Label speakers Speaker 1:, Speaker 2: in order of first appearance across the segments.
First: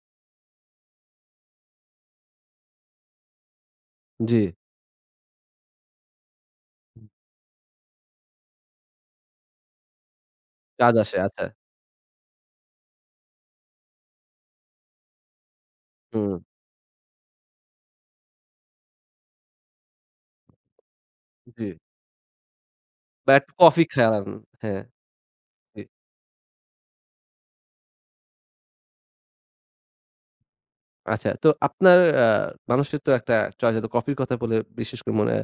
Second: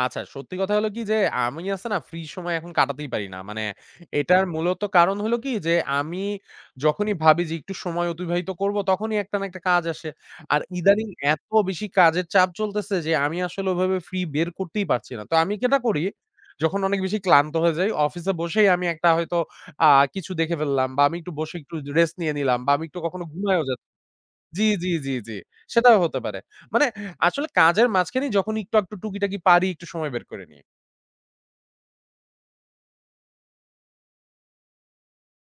Speaker 1: আচ্ছা সত্যি কথা হলো কি যে, আমি আছে না ফ্রি সময় এখন কাটাতেই পারি না। মানে এটার
Speaker 2: জ্বী।
Speaker 1: মূলত কারণ হইল কি? যে আমি যখনই ভাবি যে, "একটু সময় অতিবাহিত করবো।" তখনই একটা না একটা কাজ আসে। আর
Speaker 2: কাজ
Speaker 1: ইদানিং
Speaker 2: আসে, আচ্ছা।
Speaker 1: এত বেশি কাজের চাপ চলতেছে যে আমি আসলে ওইভাবে ফ্রি বের করতেই পারছি না! তা আমি যেটা করি,
Speaker 2: হুম।
Speaker 1: যখন অনেক বেশি ক্লান্ত হয়ে যাই অফিসে বসেই আমি একটা হয়তো আ কিছু দেখে ফেললাম বা আমি একটু বসে
Speaker 2: জ্বী।
Speaker 1: একটু যে রেস্ট নিয়ে নিলাম বা আমি একটু কখনো
Speaker 2: বা একটু
Speaker 1: ঘুমাইও যা
Speaker 2: কফি খান
Speaker 1: জ্বী,
Speaker 2: হ্যাঁ।
Speaker 1: জ্বী, জ্বী, জ্বী।
Speaker 2: জ্বী।
Speaker 1: সেটাও হতে পারে। মানে আসলে কাজের মাঝখানে যখন একটু-আকটু টুকিটাকি পারি একটু সময় বের করেনি।
Speaker 2: আচ্ছা তো আপনার আ মানুষের তো একটা চয়েস এত কফির কথা বলে বিশেষ করে মনে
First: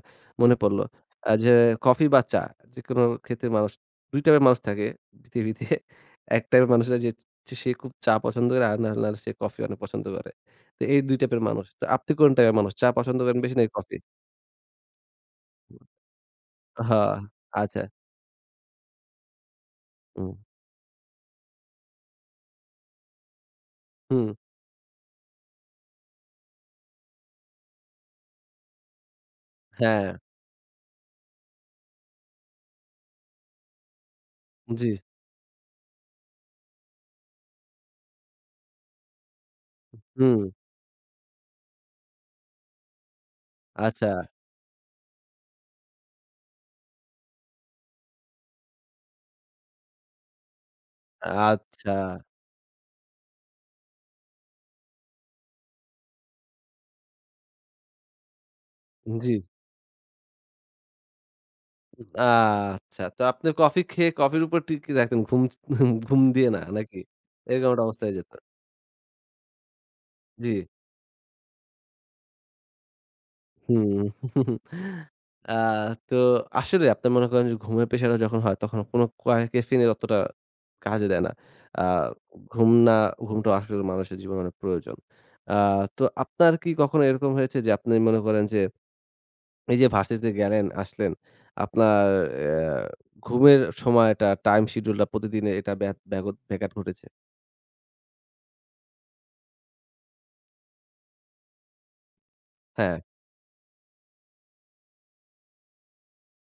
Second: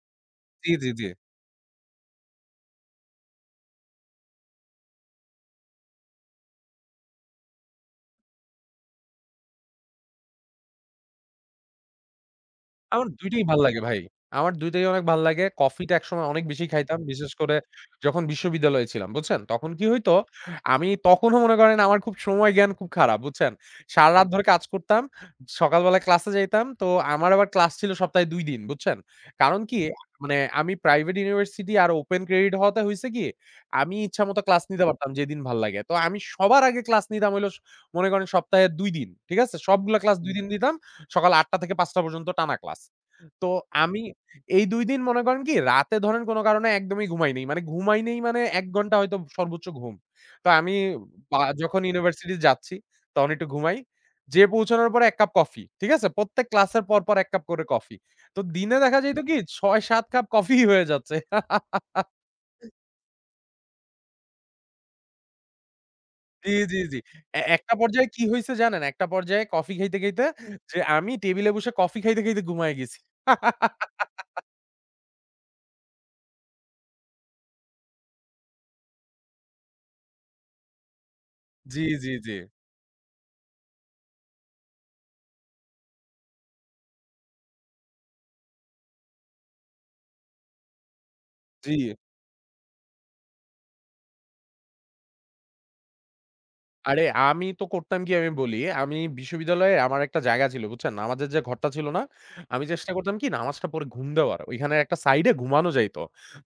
Speaker 2: মনে
Speaker 1: জ্বী,
Speaker 2: পড়ল।
Speaker 1: জ্বী, জ্বী।
Speaker 2: আ যে কফি বা চা, যে কোন ক্ষেত্রে মানুষ ২ টাইপের মানুষ থাকে, পৃথিবীতে ১ টাইপের মানুষ হল যে সে খুব চা পছন্দ করে আর নাহলে আর সে কফি অনেক পছন্দ করে। তো এই ২ টাইপের মানুষ। আপনি কোন টাইপের মানুষ চা
Speaker 1: আমার
Speaker 2: পছন্দ
Speaker 1: ২
Speaker 2: করেন
Speaker 1: টিই
Speaker 2: বেশি
Speaker 1: ভাল
Speaker 2: নাকি
Speaker 1: লাগে ভাই
Speaker 2: কফি?
Speaker 1: আমার ২ টাই অনেক ভাল্লাগে। কফিটা একসময় অনেক বেশি
Speaker 2: আহ,
Speaker 1: খাইতাম, বিশেষ করে
Speaker 2: আচ্ছা।
Speaker 1: যখন বিশ্ববিদ্যালয়ে ছিলাম, বুঝছেন? তখন কি হইতো?
Speaker 2: হু।
Speaker 1: আমি তখনও মনে করেন আমার খুব সময় জ্ঞান খুব খারাপ বুঝছেন? সারারাত
Speaker 2: হু।
Speaker 1: ধরে কাজ করতাম। সকাল বেলায় ক্লাসে যাইতাম। তো আমার আবার ক্লাস ছিল সপ্তাহে ২ দিন, বুঝছেন? কারণ কি
Speaker 2: হ্যাঁ।
Speaker 1: মানে আমি প্রাইভেট ইউনিভার্সিটি আর open credit হওয়াতে হইছে কি? আমি ইচ্ছামত ক্লাস নিতে
Speaker 2: জ্বী।
Speaker 1: পারতাম যেদিন ভাল্লাগে। তো আমি সবার আগে ক্লাস নিতাম হইল স মনে করেন সপ্তাহে ২ দিন, ঠিক আছে? সবগুলো ক্লাস ২ দিন
Speaker 2: হু।
Speaker 1: দিতাম। সকাল ৮ঃ০০ টা থেকে ৫ঃ০০ টা পর্যন্ত টানা ক্লাস। তো আমি
Speaker 2: আচ্ছা।
Speaker 1: এই ২ দিন মনে করেন কি রাতে ধরেন কোন কারণে একদমই ঘুমাইনি। মানে ঘুমাই নেই মানে ১ ঘন্টা হয়তো সর্বোচ্চ ঘুম। তা আমি উম বা যখন
Speaker 2: আচ্ছা!
Speaker 1: ইউনিভার্সিটি যাচ্ছি, তখন একটু ঘুমাই। যেয়ে পৌঁছানোর পর এক কাপ কফি, ঠিক আছে? প্রত্যেক ক্লাসের পর, পর এক কাপ করে কফি। তো দিনে দেখা যাইতো
Speaker 2: জ্বী।
Speaker 1: কি ৬-৭ কাপ কফিই হয়ে যাচ্ছে।
Speaker 2: উম আচ্ছা! তো আপনার কফি খেয়ে কফির উপর টিকে রাখতেন। ঘুম ছ ঘুম দিয়ে
Speaker 1: জ্বী,
Speaker 2: না
Speaker 1: জ্বী,
Speaker 2: নাকি?
Speaker 1: জ্বী। এ
Speaker 2: এরকম
Speaker 1: একটা
Speaker 2: একটা অবস্থা
Speaker 1: পর্যায়ে
Speaker 2: হয়ে
Speaker 1: কি
Speaker 2: যেত।
Speaker 1: হইছে জানেন? একটা পর্যায়ে কফি খাইতে, খাইতে
Speaker 2: জ্বী।
Speaker 1: যে আমি টেবল এ বসে কফি খাইতে, খাইতে ঘুমায়ে গেছি।
Speaker 2: আ তো আসলে আপনার মনে করেন যে ঘুমের প্রেশারে যখন হয় তখন কোন কয়া ক্যাফেইন এ অতটা কাজে দেয় না। আ
Speaker 1: জ্বী, জ্বী, জ্বী।
Speaker 2: ঘুম না ঘুমটা আসলে মানুষের জীবনে অনেক প্রয়োজন। আ তো আপনার কি কখনো এরকম হয়েছে যে আপনি মনে করেন যে, এই যে ভার্সিটি তে গেলেন আসলেন
Speaker 1: জ্বী।
Speaker 2: আপনার আ ঘুমের সময়টা টাইম-শিডিউল টা প্রতিদিনে এটা বেত বেঘত ব্যাঘাত
Speaker 1: আরে
Speaker 2: ঘটেছে।
Speaker 1: আমি তো করতাম কি আমি বলি, আমি বিশ্ববিদ্যালয়ে আমার একটা জায়গা ছিল, বুঝছেন? নামাজের যে ঘরটা ছিল না? আমি চেষ্টা
Speaker 2: হ্যাঁ।
Speaker 1: করতাম কি নামাজটা পড়ে ঘুম দেওয়ার। ঐখানে একটা সাইডে ঘুমানো যাইত।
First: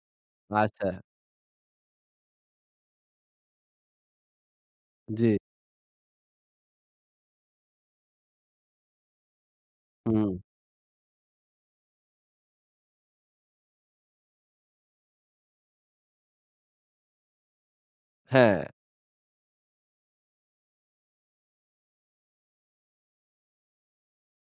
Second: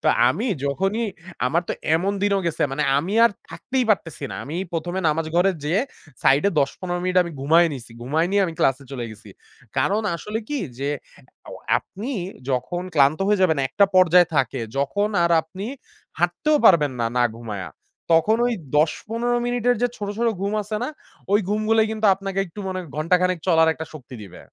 Speaker 1: তো আমি
Speaker 2: আচ্ছা।
Speaker 1: যখনই আমার তো এমন দিনও গেছে মানে আমি আর থাকতেই পারতেছি না। আমি ১ম এ নামাজ
Speaker 2: জ্বী।
Speaker 1: ঘরে যেয়ে, সাইডে ১০-১৫ মিনিট আমি ঘুমায় নিছি। ঘুমায় নিয়ে আমি ক্লাসে চলে গেছি। কারণ আসলে
Speaker 2: হু।
Speaker 1: কি যে অ্যা আপনি যখন ক্লান্ত হয়ে যাবেন একটা পর্যায়ে থাকে যখন আর আপনি হাঁটতেও পারবেন না, না ঘুমায়া। তখন ওই
Speaker 2: হ্যাঁ।
Speaker 1: ১০-১৫ মিনিটের যে ছোট, ছোট ঘুম আছে না? ঐ ঘুমগুলাই কিন্তু আপনাকে একটু মনে ঘন্টাখানেক চলার একটা শক্তি দিবে।